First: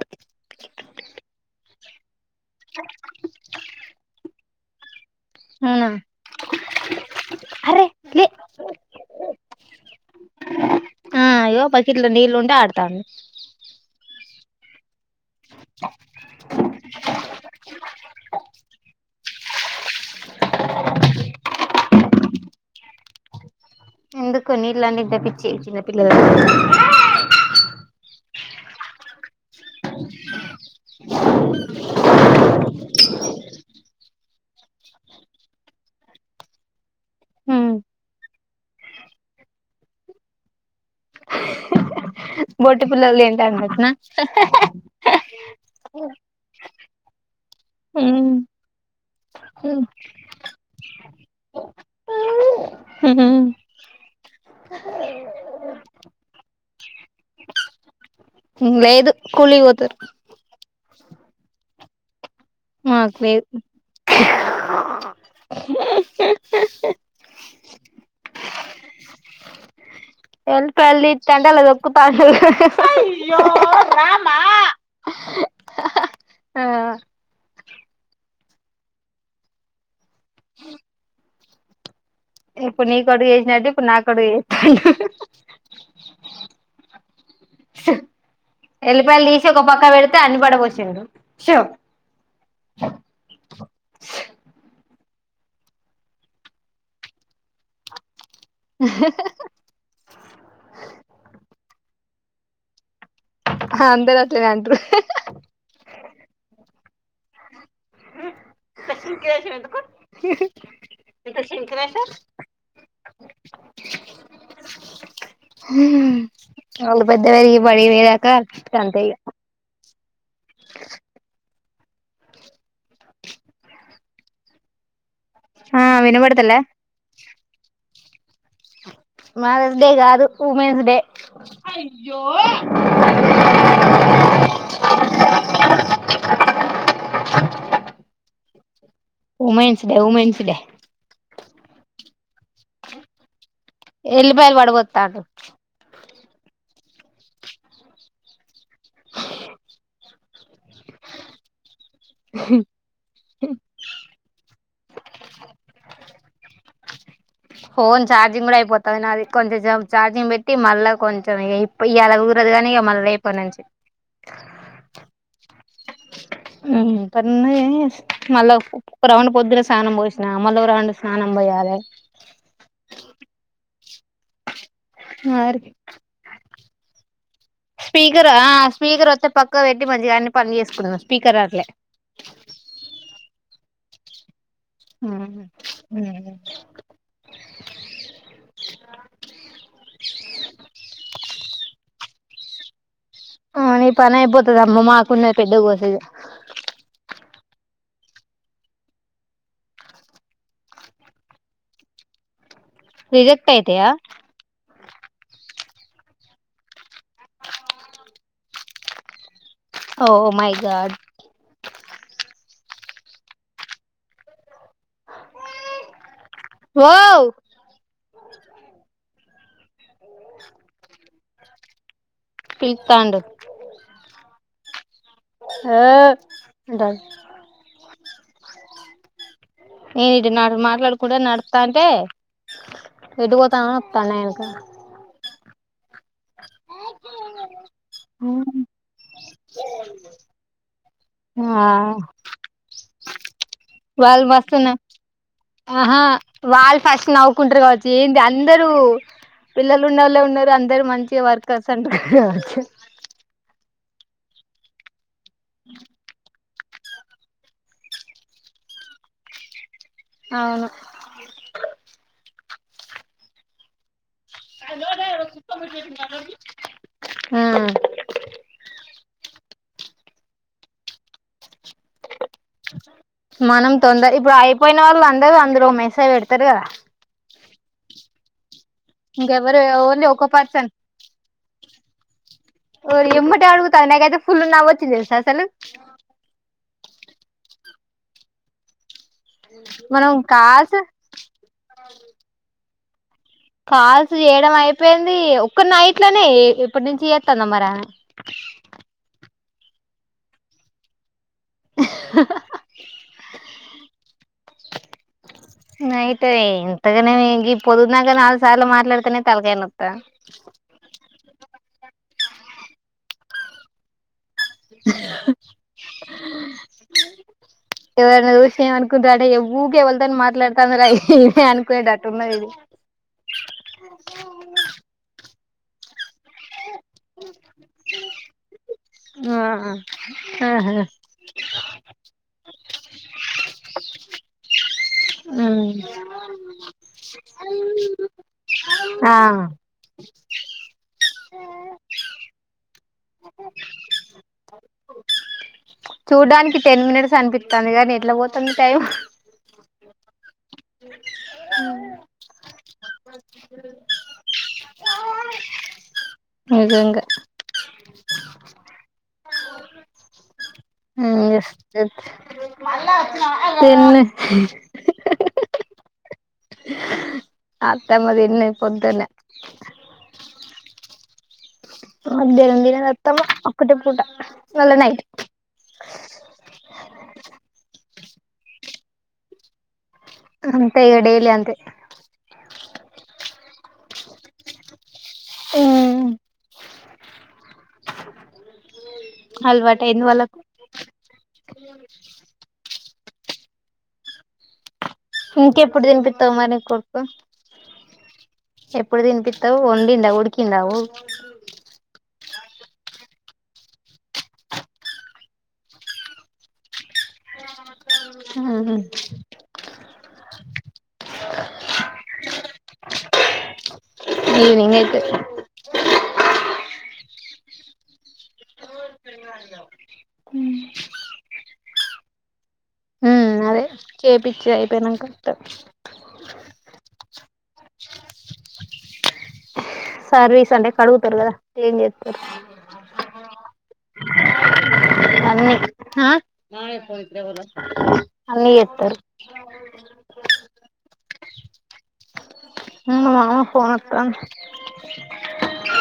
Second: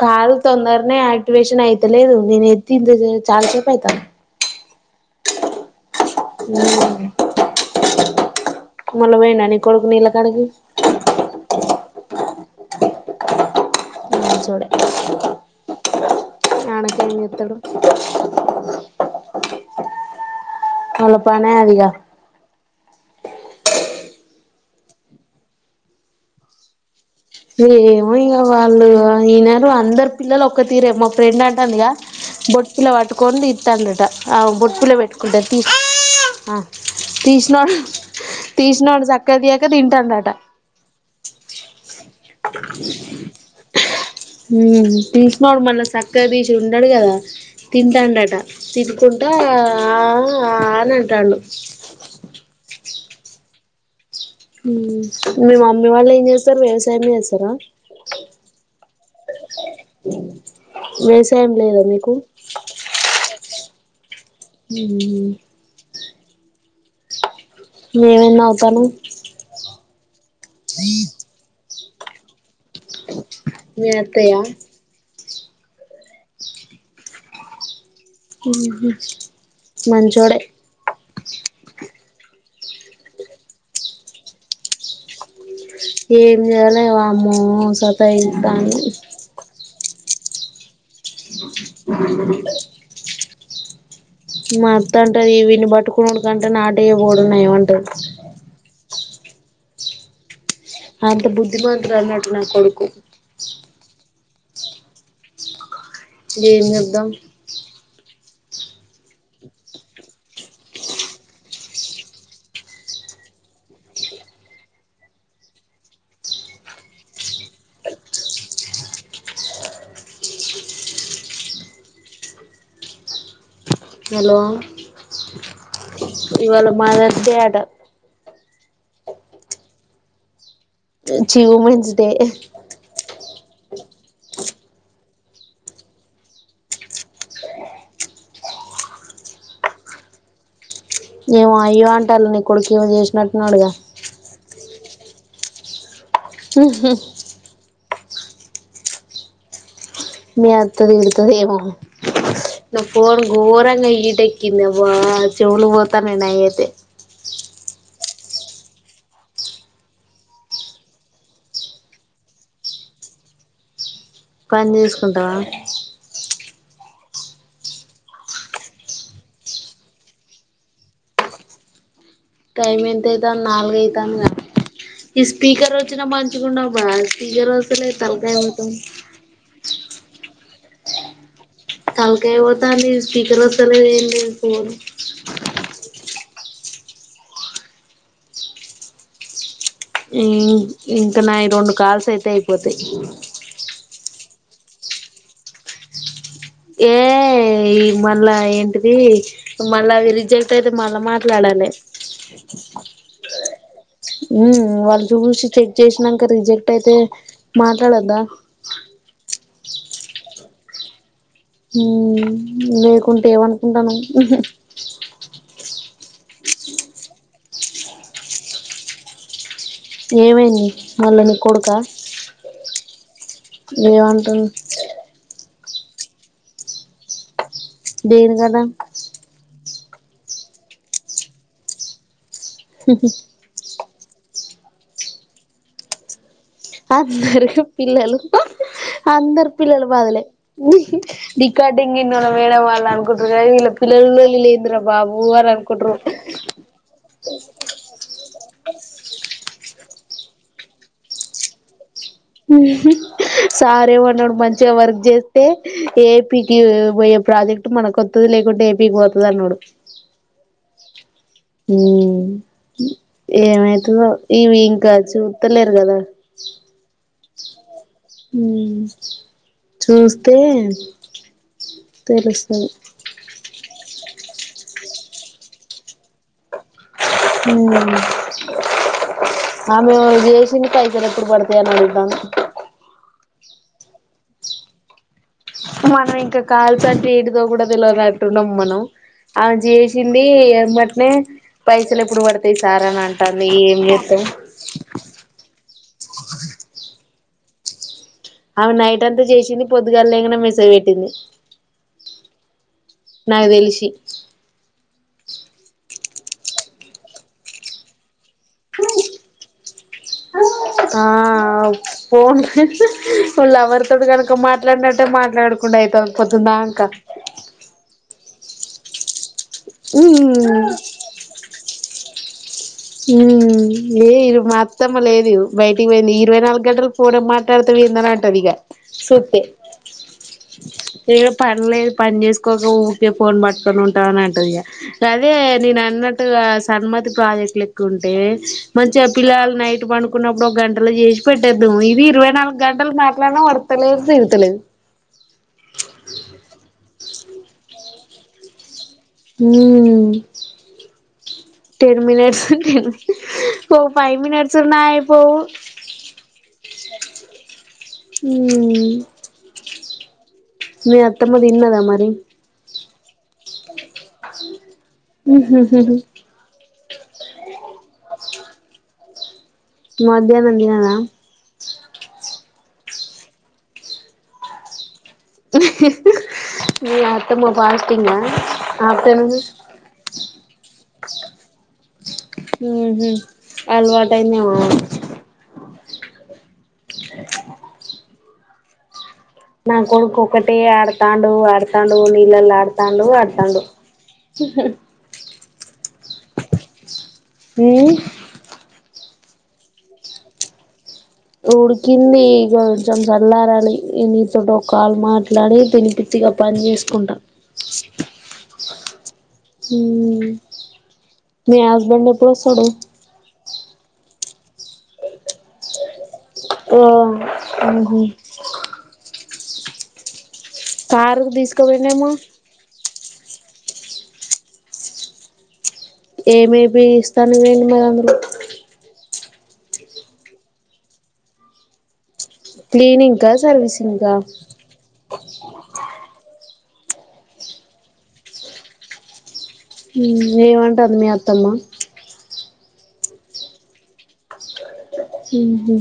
Car తొందరనే activation అయితు తేలిదు చాల సేపు అయితాంది మనం ఉమ్ మ్మ్ కే మోన్న పొయిన్న నీ కొడుకు లా ఇంటికాడికి ఇ [unintelligible] ట్ల నీ బొండి ఆడతాంది నిన్ చూడ అనక ఎత్తుడు వాళ్ళ పనే అదిగా ఎడికొ నీళ్ళన్ని పంపిచ్చెకి చిన్న పిల్లా ఏమో ఇక వాళ్ళు వినరు అందరు పిల్లలు ఒక్క తీరే మా ఫ్రెండ్ అంటాంది బొట్ పిల్ల పట్టుకొని తింటాండట ఆ బొట్టు పిల్ల పెట్టుకుంటాారు తీ తీసినడు తీసినవాడు చక్కగా తీయాక తింటాండట బొట్టి పిల్లలు తింటారు అట్నా తీసినడు మళ్ళా చక్కగా తీసి ఉన్నాడు కదా తింటాండంట అనుకుంటా ఆవును అని అంటాండు హ్మ్ మీ మమ్మీ వాళ్ళు ఏం చేస్తారు వ్యవసాయం మే చేస్తారా లేదు కూలీకి పోతారు వేసాన లేదా మీకు నాక్ ఏవ్ మేమేన్న నాగతాన [unintelligible] దాని తల్లి తంటాల పొమ్ కు టా మీత్తయా ఆ ఉఓహ మంజోడే ఇప్పుడు నీ కొడుగు చేసినాట్టు ఇప్పుడు నా కొడుగు చేస్తుండు ఏం చేయాలి వామ్ము సతాయిస్తాను ఓ పక్క పెడితే అన్ని పడ పోసిండు స మత్త అంటది విీన్ని పట్టుకునే వాడుకంటే నాటయ్యబడున్నాయమంటది అంత బుద్ధిమంతురాలు అన్నట్టు నా కొడుకు హ అంతే కా టారూ ఏం చేద్దాం అ హ్మ్మ్ వాళ్ళు పెద్ద వరి బడికి పోయేదాకా అంతే ఈగ హలో ఆ వినబడతలే ఇవాళ మదర్స్ డే ఆటా మదర్స్ డే కాదు వుమెన్స్ డే చి women's day women's day women's day ఏేం అయ్య అంటాల నీ కొడుకు ఏంో చేసినట్టున్నాడుగా ఎల్లి బయలు పడిపోతాడు హ మీ అతది విత ఏమో ఇ ఫోన్ ఘోరంగా హీట్కింది బా చెవుళు పోతానాయి నావి అయితే ఫోన్ ఛార్జింగ్ కూడా అయిపోతుంది నాది కొంచెం చఛార్జింగ్ పెట్టి మళ్ళీ కొంచెం ఇ అలా కురదు కానిక మళ్ళీ అయిపోనుంచి పని చేసుకుంటావా హ్మ్మ్ ప మళ్ళా ఒక రౌండ్ పొద్దున స్నానం పోసినా మళ్ళీ ఒక రౌండు స్నానం పోయాలి టైమ్ ఎంత అయితంది నాలుగ అయితాందా ఈ మరి స్పీకర్ వచ్చినా మంచికుండ బాస్ స్పీకర్ స్పీకర్ వచ్చతే పక్క వ మంచిగాన్ని పలు చేసుకున్నాం స్పీకర్ రావట్లే తాలకాయపోతంది స్పీకర్ వస్తేలదు ఏం లేదు ఫోన్ ఆ ఇంకా నాయి ఈ రెండు కాల్స్ అయితే [unintelligible] ఆ నీ పని అయిపోతుది అమ్మ మాకున్నది పెద్ద కోసేది ఏ ఈ మళ్ళా ఏంటిది మళ్ళా రిజెక్ట్ అయితే మళ్ళా మాట్లాడాలి రిజెక్ట్ అయితయ ఉమ్ వాళ్ళు చూసి చెక్ చేసినాక రిజెక్ట్ అయితే మాట్లాడద్దా ఓ మైగాడ్ ఊ లేకుంటే ఏమనుకుంటానావ్ ఓ ఏమైంది మళ్ళ నీ కొడుక పిలుత్తాండు ఏమంటుంది [inaudible] ఆ ఉంట డేరు కదా ఏనుంటి నాడు మాట్లాడకుండా నడుస్తా అంటే ఎటు పోత అని వత్తాండూ ఎనక అందరకి పిల్లలు అందరు పిల్లలు బాధలే ఆ రికార్డింగ్న్న వేయడం వాళ్ళ అను వాళ్ళు వస్తున్న బాబు అని అనుకుంటారు ఆహా వాళ్ళు ఫస్ట్ నవ్వుకుంటారు కావచ్చు ఏంటి అ అందరు పిల్లలు ఉన్నళ్ళ ఉన్నారు అందరు మంచి వర్కర్స్ అంటారు కావచ్చు [inaudible] సారేమన్నాడు మంచిగా వర్క్ చేస్త ఏ ఏపీకి పోయే ప్రాజెక్ట్ మనకుొతుది లేకుంటే ఏపీకి పోతుంది అన్నాడు అవును ఉమ్ ఏమైతదో ఇవి ఇంకా చూతలేరు కదా ఆఆ హ చూస్తే తెలుసు మనం తొందర ఇప్పుడు అయిపోయిన వాళ్ళు అందరు అందరూ మెసేజ్ పెడతారు కదా హ ఇంకెవరు ఆమె ఓన్లీ ఒక చేసింది పర్సన్ పైసలు ఎపుడు పడతాయి అంటుంది దా ఓ ఎమ్మటటి అడుగుతాక అతే ఫుల్ నావ వచ్చంది తెసా సలు మనం ఇంకా కాల్స్ అంటే ఏటిదో కూడా తెల్వదటున్నాం మనం అ మనం చేసింది కాల్స్ ఎమట్నే పైసలు ఎప్పుడు పడతయి [unintelligible] కాల్స్ చేయడం అయిపోయింది ఒక్క నైట్ లోనే ఇప్పటి నుంచి టాందా మారి ఆమె ఆవి నైట్ అంతా చేసింది పొద్దుగాల లేంగానే మెసేజ్ పెట్టింది నాకు తెలిసి నైట్ ఇంతగానే ఈ పొద్దుందంక నాలుగు సార్లు మాట్లాడితేనే తలకాయ్ నోతాంది ఆ అవ్ ఫోన్ ఓ లవర్ తోట్ గడుప్ తో మాట్లాడినట్టే మాట్లాడకునూడైతంది పోదుంధనుక షి ఏమనుకుంట రంటే ఏవ్ ఊకే ఎవల్తోని మాట్లాడుతాంద్ర ఇది అనుకునేటట్ తున్నాదిది హు ఈ మా ఇది మా అత్తమ్మ లేదు బైటికీ పోయింది ఇరవై నాలో గంటలు ఫోనె మాట్లాడుతవ్ ఎందిఅని అంట్టధిగ సూతే ఆ ఆహా ఇగ పని లేద్ పని చేసుకో ఊకే ఫోన్ పట్టుకొని ఉంటావని అంటదిగా గదే నిన్నట్టుగా సన్మతి ప్రాజెక్ట్ లే కుంటే మంచిగా ఆ పిల్లలు నైట్ పండు న్నప్పుడు ఒక గంటల చేసి పెట్టేద్దుము ఇది ఇరవై నాలుగు గంటలు మట్ ట్లాడిన ఒడ్త లేదు తిరుతలేదు చూడ్డానికి టెన్ మినిట్స్ అనిపితంది గానీ ఎట్లా పోతుంది టైం హ్మ్ టెన్ మనిట్స్ ఓ ఫైవ్ మినిట్స్ ఉన్న ఐపోవు నిజంగా హుమ్ మీ అత్ త్తమ్మ తిన్నదా మరి తిన్న జ మ్ హు హు అత్తమ్మ తిన్నది పొద్దున మధ్యాహ్నం తినదా మధ్యాహనం తినది అత్తమ్మ ఒక్కటే పూట మళ్ళ నైట్ మీ అత్తమ్మ పాడ్ తిన్న ఆ సెల్ చుస్ ట ఇగ డైలీ అంతే మ్ హు అల్వాటైదేమో ఆమెక్ ఆ స నా అలవాటయింది కొడుకు వాళ్ళకు ఒకటే ఆడుతాండూ ఆడుతాండు నీళ్లల్ల ఆడ్ తాండూ వడుతండు ఇంకెప్పుడు తినిపితావ్ మరి కొడుక్కు హుమ్ ఎప్పుడు తినిపిత్తావు వండిందా ఉడికిందావు ఉడుకింది ఇ కొంచెం చల్లారాలి నీతోటి ఒక కాల్ మాట్లాడి తినిపిత్తిగా పని చేసుకుంటా. ఆహాహ మ్మ్ మీ హస్బెండ్ ఎప్పుడు వస్తాడు ఈవెనింగ్ అయితది ఓ మ్మ్ హ్మ్ కారుకు దీసుకుపోయిన్నేమో మ్మ్ అదే చేపిచ్చి అయిపోయినంక వత్తా ఏమే బిస్తాను వోయిండు మరందరూ సర్వీస్ అంటే కడుగుతరు కదా క్లీన్ జే క్లీనింగ్ కా సర్వీసింగ్ కా అన్నీ జేత్తరు మ్మ్ ఏవంటంది మీ అత్తమ్మ మ్మ్ మా మామ ఫోన్ ఎత్తలే ఉహు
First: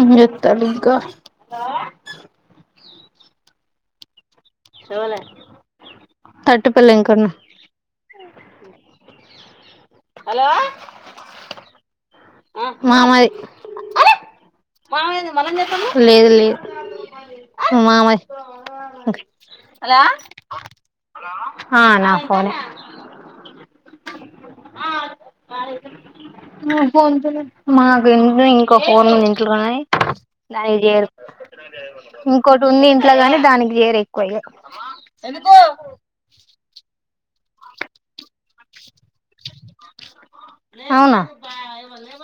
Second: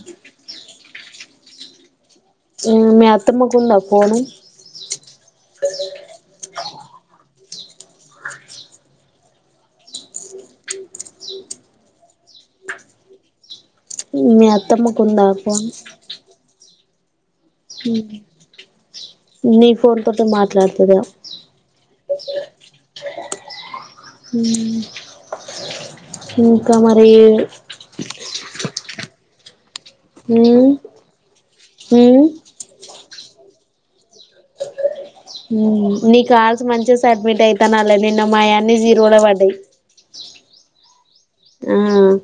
ఏం జేత్తలే ఇంకా మీ అత్తమ్మకు ఉందా ఫోను [unintelligible] హలో మ మాది మీ అత్తమ్మకు ఉందా ఫోన్ హలో నీ ఫోన్ తోటి మాట్లాడుతదా ఫోని హ్మ్ ఇంకా నా మరి ఫోన్ పేలో ఫోన్ ఇంట్లోనే ఉమ్ [unintelligible] ఉమ్ ఇంకోట్ ఉన్నిన్ అట్లాగాని దానికి చేరి ఎక్కువయ్య నీ కాల్సిన మంచెస్ అడ్మిట్ అయితనాలే నిన్న మాయన్ని జీరోలో పడ్డాయి అవునా ఆ బాయ వళ్ వ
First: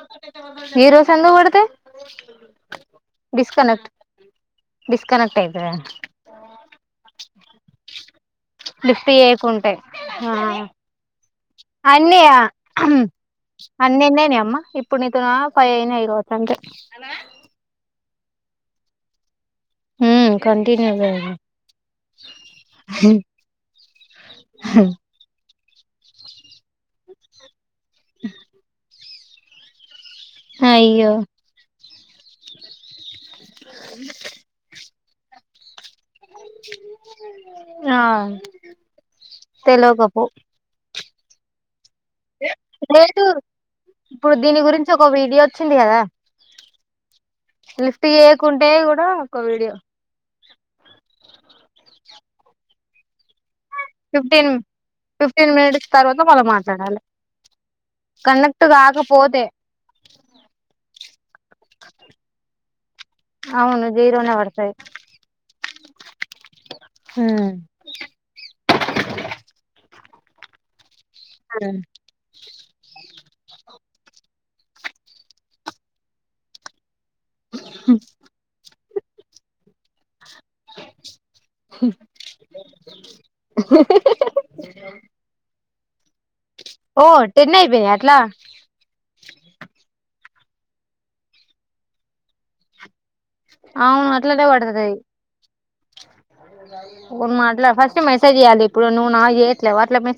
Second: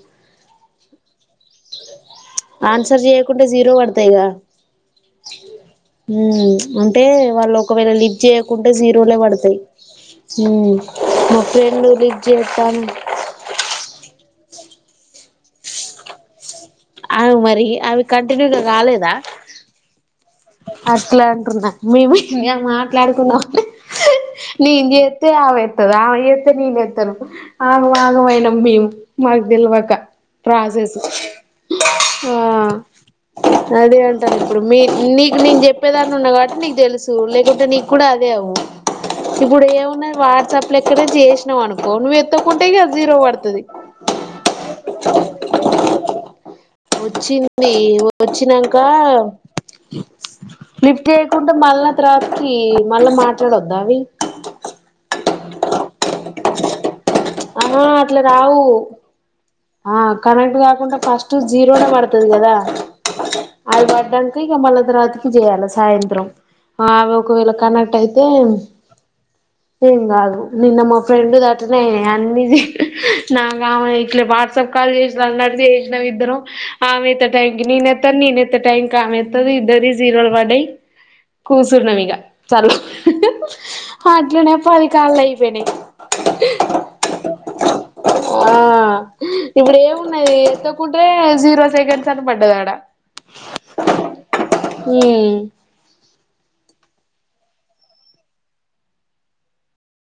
పె ఈ రోసు ఎందుకు పడుతయ్ ప్చ్ ఆన్సర్ చేయకుంటే జీరో పడతయిగా, డిస్కనెక్ట్ అయితదా మ్మ్ ప్చ్ అంటే వాళ్ళు ఒకవేళ లిఫ్ట్ చేయకుంటే లిఫ్ట్ జీరోలే పడతాయి చేయకుంటే ఆ హ్మ్ ఓ. రెండు లీజ్ అన్నీ చేత్తాను అన్ని ఎన్నయినయ్ అమ్మ ఇప్పుడు నీతోనా ఫైవ్ అయినాయ్ కావచ్చు అంతే ఆవ్ మరి అవి కంటిన్యూగా రాలేదా ఉమ్ కంటిన్యూ అట్లా చెయ్ అంటున్నా మేము మాట్లాడుకున్న నేను చేస్తే ఆమె వస్తను ఆమె చేస్తే నేనుస్తాను [unintelligible] ఆగ ఆగ వైననబం [unintelligible] మాకు తెల్వక ప్రాసెస్ అయ్యో ఆ అదే అంటారు ఇప్పుడు మీ అ [unintelligible] నేన్ చెప్ చెప్పేదాన్ని ఉన్న కాబట్టి నీకు తెలుసు లేకుంటే ఆ నీక్కూడా అదే అవు ఇప్పుడు ఏమున్నా తెలవకపో వాట్సాప్ లో ఎక్కడే చేస్ [unintelligible] తోను ఎత్తకుంటే ఇక జీరో లేదు పడుతది ఇప్పుడు దీని గురించి ఒక వీడియో వచ్చింది కదా వచ్చింది లిఫ్ట్ చేయకుంటే వచ్చినాక కూడా ఒక వీడియో లిఫ్ట్ చేేయకుండా మళ్ళా రాత్రి మళ్ళ మాట్ చడంద బ ఫిఫ్టీన్ [unintelligible] ఫిఫ్టీన్ మినిట్స్ తర్వాత మళ్ల మాట్లాడాల ఆహా అట్లా రావు కాకపోతే ఆ కనెక్ట్ కాకుండా ఫస్ట్ జీరోనే పడతది కదా అవును అవి జీరోనే పడ్డానికి ఇక పడతది మళ్ళ తరాతికి చేయాల సాయంత్రం అవి ఒకవేళ కనెక్ట్ అయితే ఏమ్ కాదు నిన్న మా ఫ్రెండ్ ది అటనే బిజి నాగా ఆమె ఇట్లే వాట్సాప్ కాల్ చేసినా అడి చేసినవి ఇద్దరం [unintelligible] ఆమె ఎత్తె టైంకి నేన్ ఎత్తన్ నేను ఎత్తె టైం మెేతది ఇద్దరి జీరో [unintelligible] వాడ కూచర్న్నా ఇక చల అట్లనే పది కాళ్ళు అయిపోయినాయి [unintelligible] ఓ టెన్ అయిపోయినయ అట్లా ఆ తకుంట్రే జీరో సెకెండ్స్ అట పడ్డది ఆడ అవును అట్లనేే పడతది ఉమ్ ఫోన్ మాట్లా ఫస్ట్ మెసేజ్యాలి ఇప్పుడు నువ్వునాకు చేయట్లేవ అట్ల మె